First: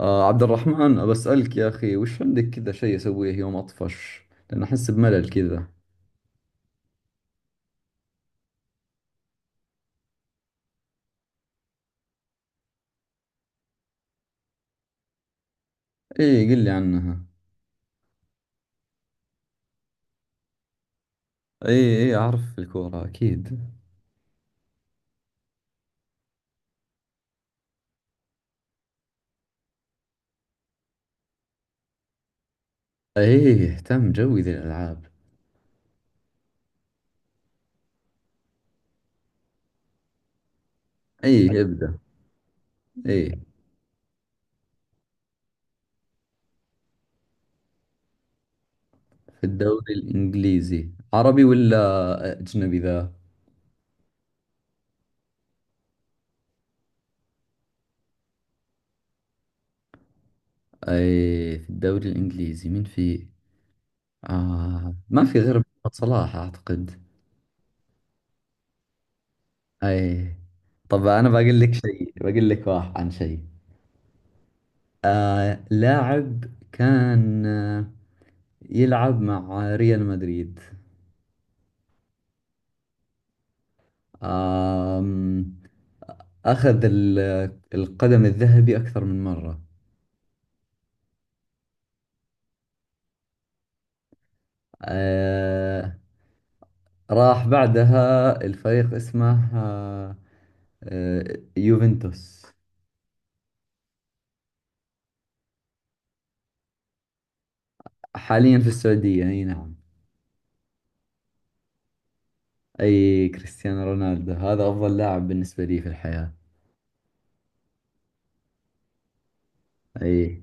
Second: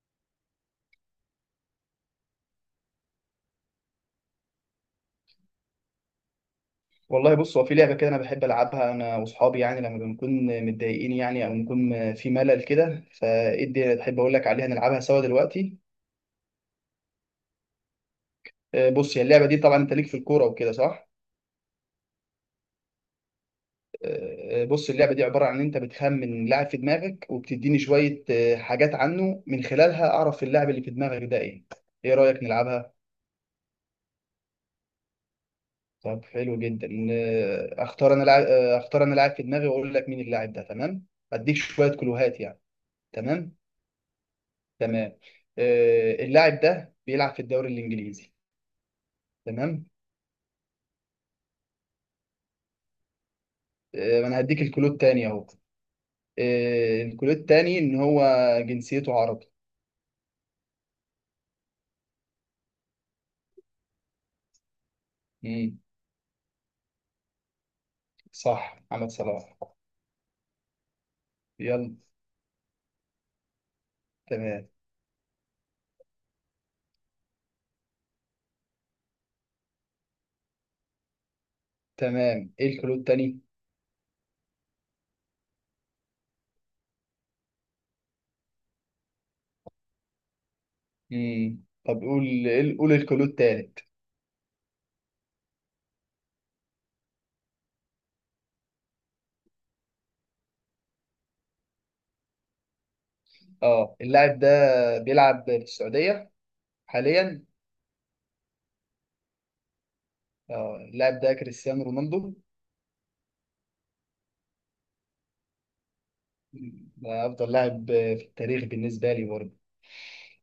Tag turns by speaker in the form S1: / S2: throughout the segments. S1: عبد الرحمن، بسألك يا أخي، وش عندك كذا شيء أسويه يوم أطفش؟ لأن أحس بملل كذا.
S2: والله بص هو في لعبة كده، أنا بحب ألعبها أنا وأصحابي، يعني لما بنكون متضايقين يعني أو بنكون في ملل كده، فإدي بحب أقول لك عليها نلعبها سوا دلوقتي.
S1: إيه، قل لي عنها.
S2: بص هي اللعبة دي طبعا، أنت ليك في الكورة وكده صح؟
S1: إيه، إيه، أعرف الكورة أكيد.
S2: بص اللعبة دي عبارة عن إن أنت بتخمن لاعب في دماغك وبتديني شوية حاجات عنه من خلالها أعرف اللاعب اللي في دماغك ده إيه؟ إيه رأيك نلعبها؟
S1: إيه، تم، جوي ذي الألعاب.
S2: طب حلو جدا. أختار أنا لاعب، في دماغي وأقول لك مين اللاعب ده، تمام؟ أديك
S1: إيه،
S2: شوية
S1: ابدأ.
S2: كلوهات يعني.
S1: إيه،
S2: تمام؟ تمام. اللاعب ده بيلعب في الدوري الانجليزي.
S1: في
S2: تمام.
S1: الدوري الإنجليزي، عربي ولا أجنبي ذا؟
S2: انا هديك الكلود تاني اهو. الكلود التاني ان هو جنسيته عربي.
S1: إيه، في الدوري الإنجليزي مين في؟ ما في غير
S2: امم.
S1: محمد صلاح أعتقد.
S2: صح محمد صلاح.
S1: إيه. طب، أنا بقول لك
S2: يلا.
S1: شيء، بقول لك واحد عن شيء.
S2: تمام.
S1: لاعب كان يلعب مع ريال مدريد.
S2: تمام ايه الكلود التاني.
S1: آم، أخذ القدم الذهبي أكثر من مرة.
S2: طب قول قول قول الكلود التالت.
S1: آه راح بعدها الفريق اسمه يوفنتوس.
S2: اه اللاعب ده بيلعب في السعودية حاليا.
S1: حاليا في السعودية، أي نعم.
S2: اه اللاعب ده كريستيانو رونالدو.
S1: أي، كريستيانو رونالدو هذا أفضل لاعب بالنسبة لي في الحياة.
S2: ده افضل لاعب في التاريخ بالنسبة لي برضه.
S1: أي.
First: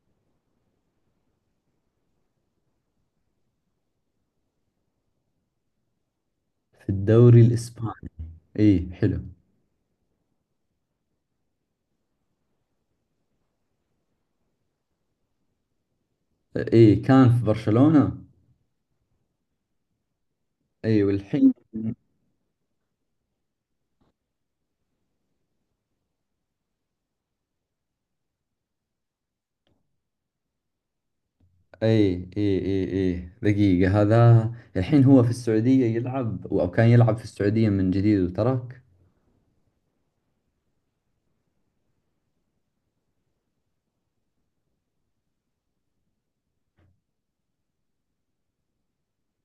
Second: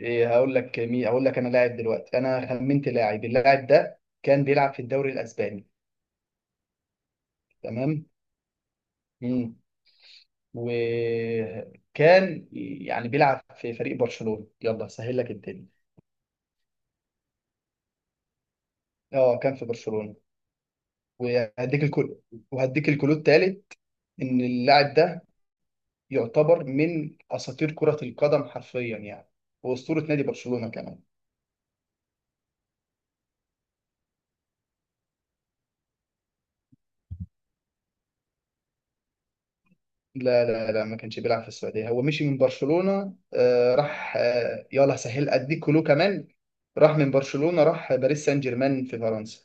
S2: إيه هقول لك مين، هقول لك انا لاعب دلوقتي، انا خمنت لاعب. اللاعب ده كان بيلعب في الدوري الاسباني.
S1: في الدوري
S2: تمام.
S1: الإسباني. أي، حلو.
S2: مم. وكان يعني بيلعب في فريق برشلونة، يلا سهل لك الدنيا.
S1: أي، كان في برشلونة.
S2: اه كان في برشلونة.
S1: أي، والحين؟
S2: وهديك الكل وهديك الكلود التالت. ان اللاعب ده يعتبر من اساطير كرة القدم حرفيا يعني، واسطورة نادي برشلونة كمان.
S1: اي، اي، اي، اي، دقيقة هذا. الحين هو في السعودية يلعب، او كان يلعب في السعودية من جديد وترك.
S2: لا لا لا، ما كانش بيلعب في السعودية، هو مشي من برشلونة. راح. يلا سهل أديك كلو كمان. راح من برشلونة، راح باريس سان جيرمان في فرنسا.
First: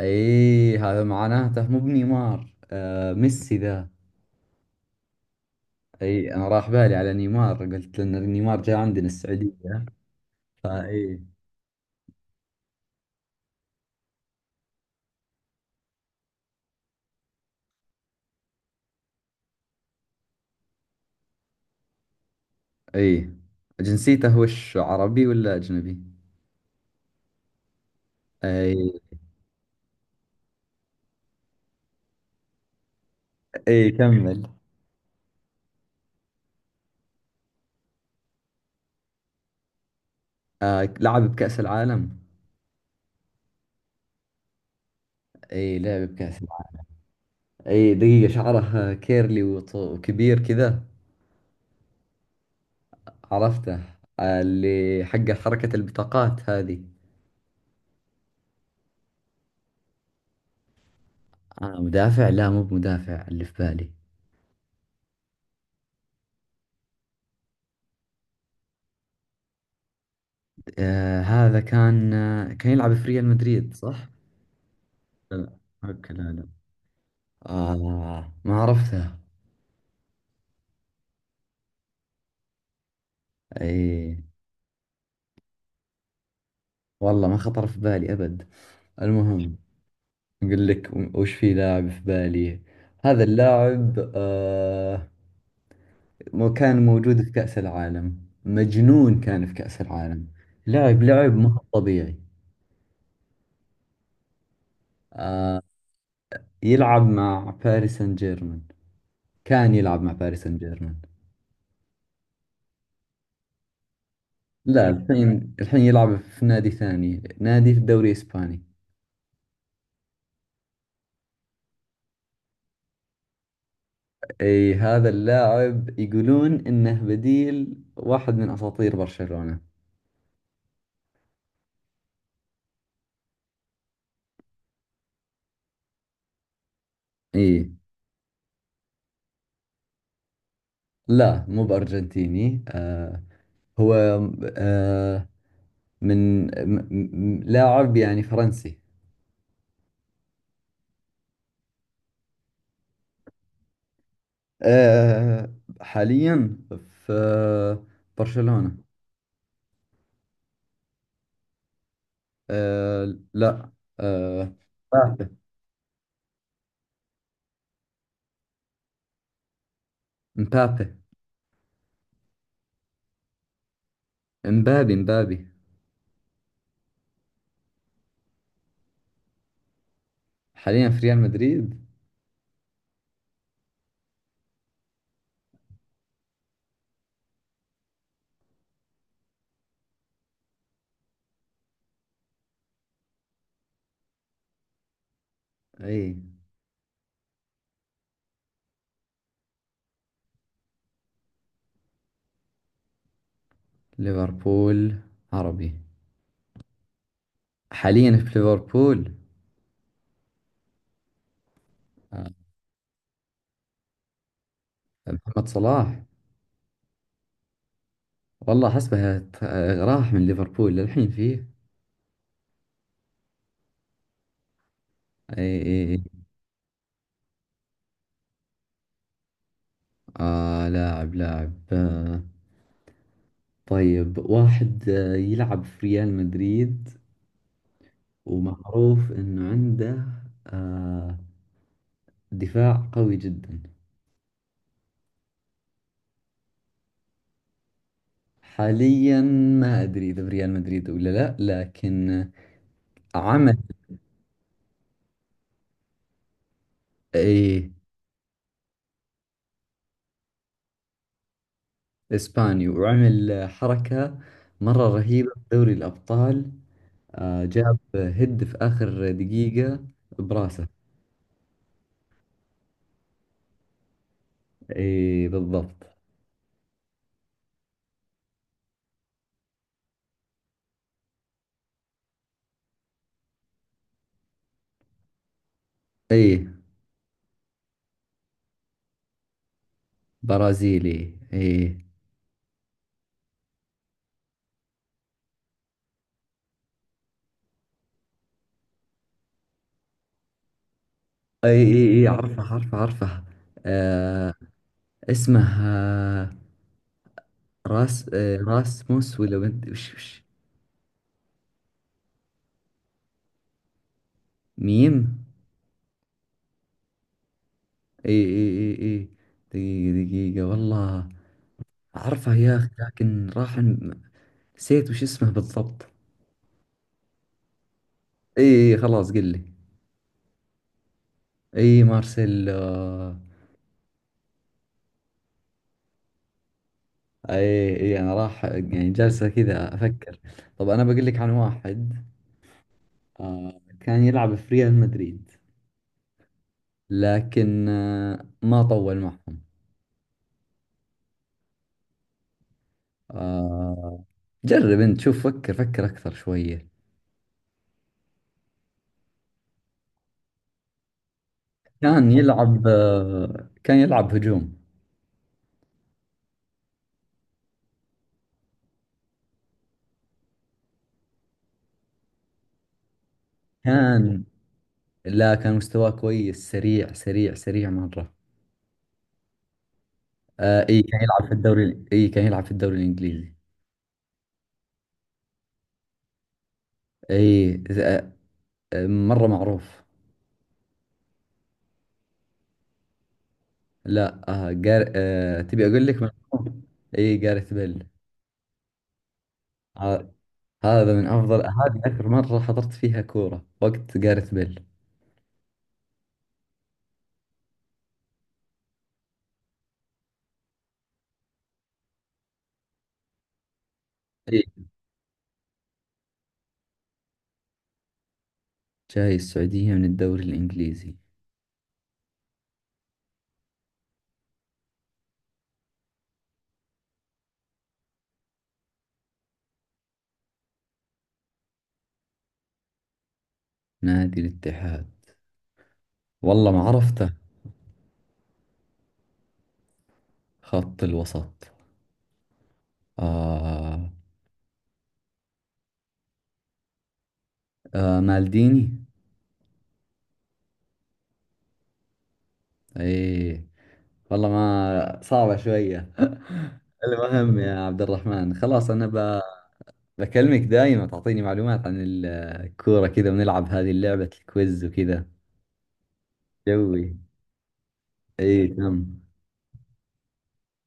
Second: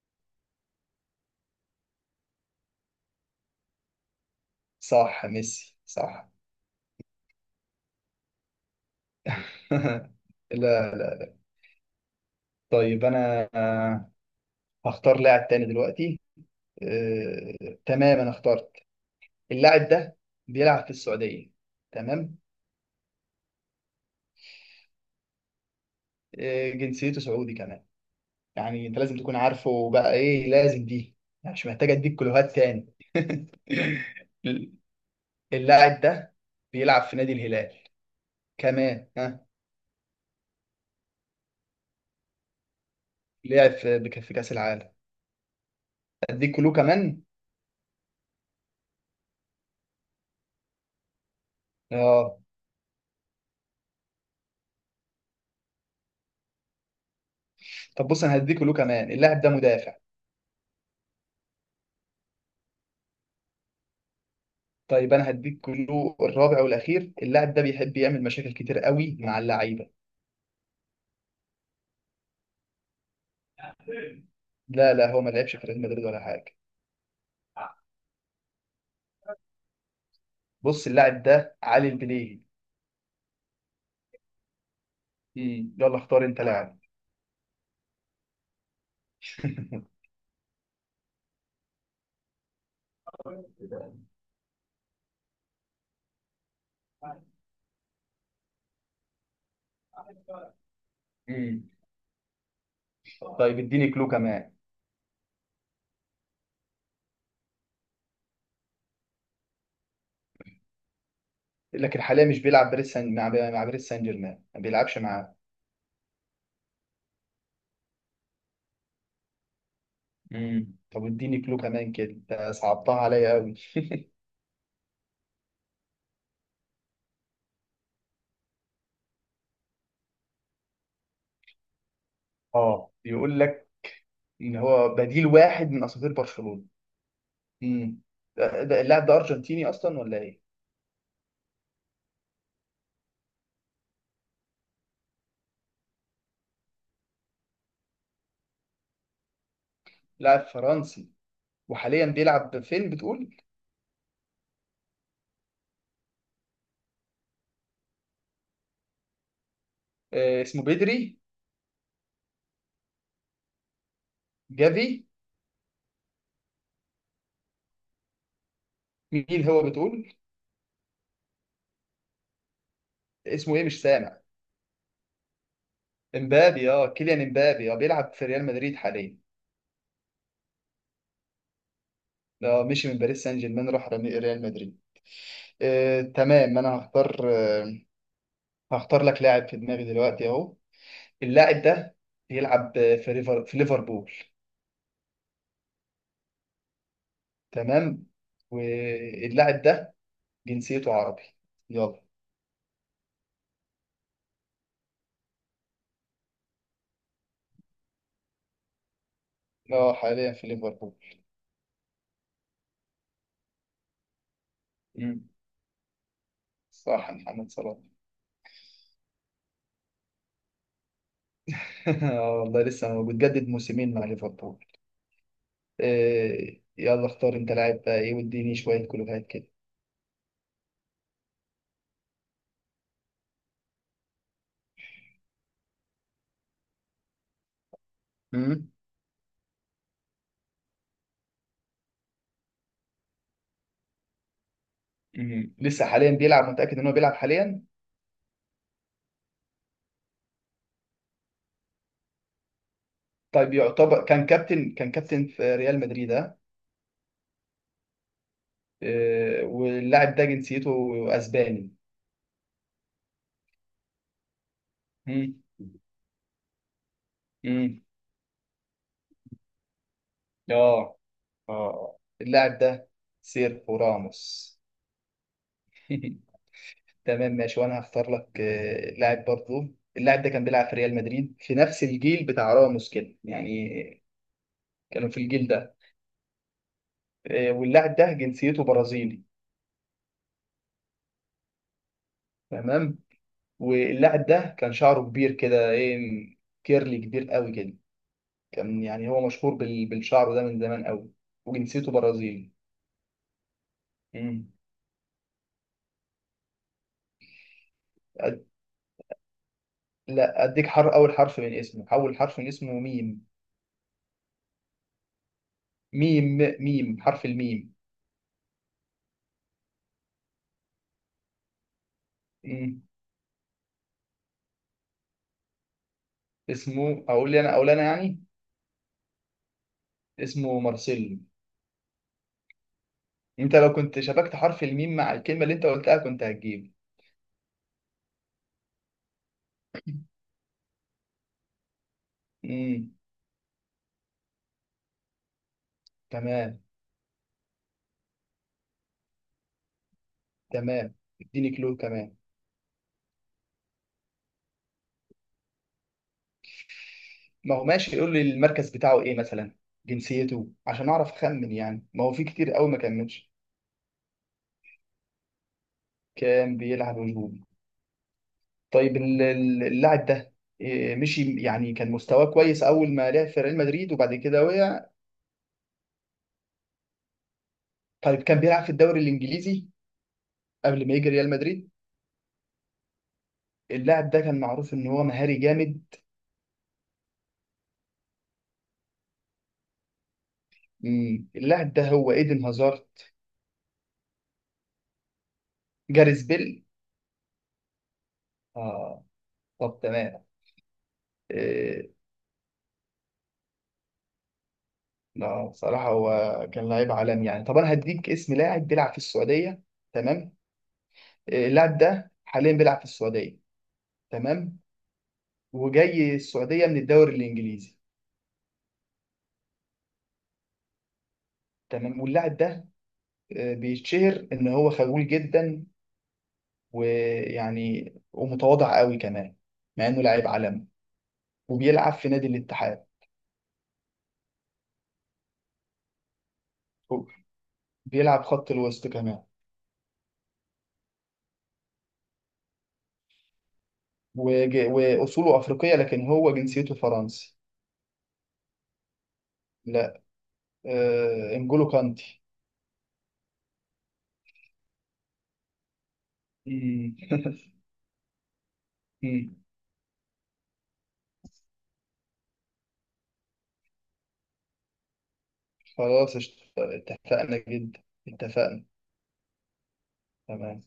S1: اي، هذا معناته مو بنيمار، ميسي ذا.
S2: صح ميسي صح.
S1: اي، انا راح بالي على نيمار، قلت لان نيمار جاء عندنا السعودية.
S2: لا.
S1: فاي.
S2: طيب أنا هختار لاعب تاني دلوقتي. آه تمام أنا اخترت. اللاعب ده بيلعب في السعودية. تمام.
S1: اي، جنسيته وش، عربي ولا اجنبي؟
S2: جنسيته سعودي كمان. يعني
S1: اي،
S2: أنت لازم تكون عارفه بقى إيه لازم دي، يعني مش محتاج أديك كلوهات تاني.
S1: اي، كمل.
S2: اللاعب ده بيلعب في نادي الهلال كمان ها.
S1: آه، لعب بكأس العالم.
S2: لعب في كأس العالم.
S1: اي، لعب بكأس
S2: اديك كلو
S1: العالم.
S2: كمان.
S1: اي، دقيقة، شعره كيرلي وكبير كذا.
S2: اه
S1: عرفته. اللي حق حركة البطاقات هذه.
S2: طب بص، انا هديك كلو كمان، اللاعب ده مدافع.
S1: آه، مدافع؟ لا، مو بمدافع اللي في بالي.
S2: طيب انا هديك كلو الرابع والاخير، اللاعب ده بيحب يعمل مشاكل كتير قوي مع اللعيبه.
S1: آه، هذا كان يلعب في ريال مدريد، صح؟
S2: لا لا، هو ما
S1: لا،
S2: لعبش
S1: لا.
S2: في ريال مدريد
S1: اوكي،
S2: ولا
S1: لا، لا.
S2: حاجه.
S1: آه، ما عرفته.
S2: بص اللاعب ده علي البليهي.
S1: اي،
S2: مم. يلا اختار انت لاعب.
S1: والله ما خطر في بالي ابد. المهم، اقول لك وش في لاعب في بالي. هذا اللاعب كان موجود في كأس العالم. مجنون، كان في كأس العالم، لاعب لعب ما هو
S2: مم.
S1: طبيعي.
S2: طيب اديني كلو كمان.
S1: يلعب مع باريس سان جيرمان. كان يلعب مع باريس سان جيرمان.
S2: لكن حاليا مش بيلعب باريس سان، مع باريس سان جيرمان، ما
S1: لا،
S2: بيلعبش مع.
S1: الحين يلعب في نادي ثاني، نادي في الدوري الإسباني.
S2: مم. طب اديني كلو كمان، كده انت صعبتها عليا قوي.
S1: اي، هذا اللاعب يقولون انه بديل واحد من اساطير برشلونة.
S2: اه بيقول لك ان هو بديل واحد من اساطير برشلونة.
S1: اي.
S2: امم اللاعب ده ارجنتيني اصلا ولا ايه؟
S1: لا، مو بأرجنتيني. هو آه من م- لاعب يعني فرنسي.
S2: لاعب فرنسي. وحاليا بيلعب فين بتقول؟
S1: آه حاليا في برشلونة.
S2: اسمه بدري.
S1: آه، لا. آه،
S2: جافي.
S1: مبابي.
S2: مين هو بتقول؟
S1: مبابي.
S2: اسمه ايه مش سامع.
S1: امبابي، امبابي.
S2: امبابي. اه كيليان امبابي، اه بيلعب في ريال مدريد حاليا.
S1: حاليا في ريال مدريد.
S2: اه مشي من باريس سان جيرمان راح ريال مدريد. تمام، انا هختار. هختار لك لاعب في دماغي دلوقتي اهو. اللاعب ده بيلعب في ليفربول.
S1: اي،
S2: تمام. واللاعب ده جنسيته عربي. يلا.
S1: ليفربول، عربي. حاليا في ليفربول.
S2: اه حاليا في ليفربول.
S1: آه،
S2: مم.
S1: محمد صلاح.
S2: صح محمد صلاح.
S1: والله حسبه راح من ليفربول للحين فيه؟
S2: اه والله لسه موجود. جدد موسمين مع ليفربول.
S1: اي، اي، اي.
S2: إيه يلا اختار انت لاعب بقى ايه، واديني شويه كلوهات كده.
S1: لاعب، طيب، واحد يلعب في ريال مدريد،
S2: مم.
S1: ومعروف انه عنده آه دفاع قوي جدا.
S2: مم. لسه حاليا بيلعب، متاكد ان هو بيلعب حاليا؟
S1: حاليا، ما ادري اذا في ريال مدريد ولا لا، لكن
S2: طيب
S1: عمل.
S2: يعتبر، كان كابتن في ريال مدريد ها.
S1: ايه.
S2: إيه واللاعب ده جنسيته اسباني.
S1: إسباني، وعمل حركة مرة رهيبة
S2: مم.
S1: في دوري الأبطال. جاب
S2: امم.
S1: هد في آخر دقيقة براسه.
S2: اه، اه اللاعب ده سيرخو راموس.
S1: إيه، بالضبط.
S2: تمام ماشي، وانا هختار لك لاعب برضو. اللاعب ده كان بيلعب في ريال مدريد في نفس الجيل بتاع راموس كده يعني، كانوا في الجيل ده.
S1: إيه،
S2: واللاعب ده جنسيته برازيلي.
S1: برازيلي. إيه،
S2: تمام. واللاعب ده كان شعره كبير كده ايه، كيرلي كبير قوي كده، كان يعني هو مشهور بالشعر ده من زمان قوي.
S1: إيه، إيه،
S2: وجنسيته
S1: إيه، عرفه،
S2: برازيلي.
S1: عرفه، عرفه. آه
S2: مم.
S1: اسمه آه
S2: أد-
S1: راسموس ولا بنت، وش؟
S2: لا، اديك حر اول حرف من اسمه، اول حرف من اسمه ميم.
S1: ميم
S2: ميم حرف الميم.
S1: إيه، إيه، إيه، إيه، دقيقة، دقيقة، والله عرفه يا أخي،
S2: مم.
S1: لكن راح نسيت وش اسمه بالضبط.
S2: اسمه، اقول لي انا، اقول انا يعني.
S1: إيه، إيه، خلاص قل لي.
S2: اسمه مارسيلو.
S1: اي، مارسيلو.
S2: انت لو كنت شبكت حرف الميم مع الكلمه اللي انت قلتها كنت هتجيب.
S1: اي، اي، انا راح يعني جالسة كذا افكر. طب، انا بقول لك عن واحد.
S2: امم.
S1: كان يلعب في ريال مدريد.
S2: تمام.
S1: لكن ما طول معهم.
S2: تمام اديني كلو كمان.
S1: آه جرب انت شوف، فكر فكر اكثر شوية.
S2: ما هو ماشي، يقول لي المركز بتاعه ايه مثلا، جنسيته عشان اعرف اخمن يعني، ما
S1: كان
S2: هو في كتير
S1: يلعب
S2: قوي ما كملش.
S1: آه كان يلعب هجوم.
S2: كان بيلعب هجوم. طيب اللاعب ده إيه، مشي يعني كان مستواه كويس اول ما لعب في ريال مدريد وبعد
S1: كان،
S2: كده وقع.
S1: لا، كان مستواه كويس، سريع سريع سريع مرة.
S2: طيب كان بيلعب في الدوري الانجليزي
S1: اي،
S2: قبل ما
S1: كان
S2: يجي
S1: يلعب
S2: ريال
S1: في
S2: مدريد.
S1: الدوري، اي، كان يلعب في الدوري الانجليزي.
S2: اللاعب ده كان معروف ان هو مهاري جامد.
S1: اي، مرة معروف.
S2: مم. اللاعب ده هو ايدن هازارد.
S1: لا، آه جار... آه تبي أقول لك.
S2: جاريث بيل.
S1: إي، جارث بيل.
S2: اه طب
S1: آه
S2: تمام.
S1: هذا من أفضل، هذه
S2: إيه.
S1: آخر مرة حضرت فيها كورة وقت جارث بيل.
S2: لا، بصراحة هو كان لعيب عالمي يعني. طب انا هديك اسم لاعب بيلعب في السعودية. تمام. إيه، اللاعب ده حاليا بيلعب في السعودية.
S1: إي.
S2: تمام. وجاي السعودية من الدوري الانجليزي.
S1: جاي السعودية من الدوري الإنجليزي.
S2: تمام. واللاعب ده بيتشهر ان هو خجول جدا، ويعني ومتواضع قوي كمان مع انه لاعب عالمي، وبيلعب في نادي الاتحاد.
S1: نادي الاتحاد، والله ما عرفته.
S2: بيلعب خط الوسط كمان.
S1: خط الوسط. آه.
S2: وأصوله أفريقية لكن هو جنسيته فرنسي.
S1: آه، مالديني.
S2: لا، إنجولو كانتي.
S1: إي، والله ما صعبة شوية.
S2: مم.
S1: المهم يا عبد الرحمن، خلاص أنا
S2: مم.
S1: بكلمك دايما، تعطيني معلومات عن الكورة كذا، ونلعب هذه اللعبة الكويز وكذا.
S2: خلاص
S1: جوي.
S2: اتفقنا جدا.
S1: اي،
S2: اتفقنا.
S1: تم.
S2: تمام.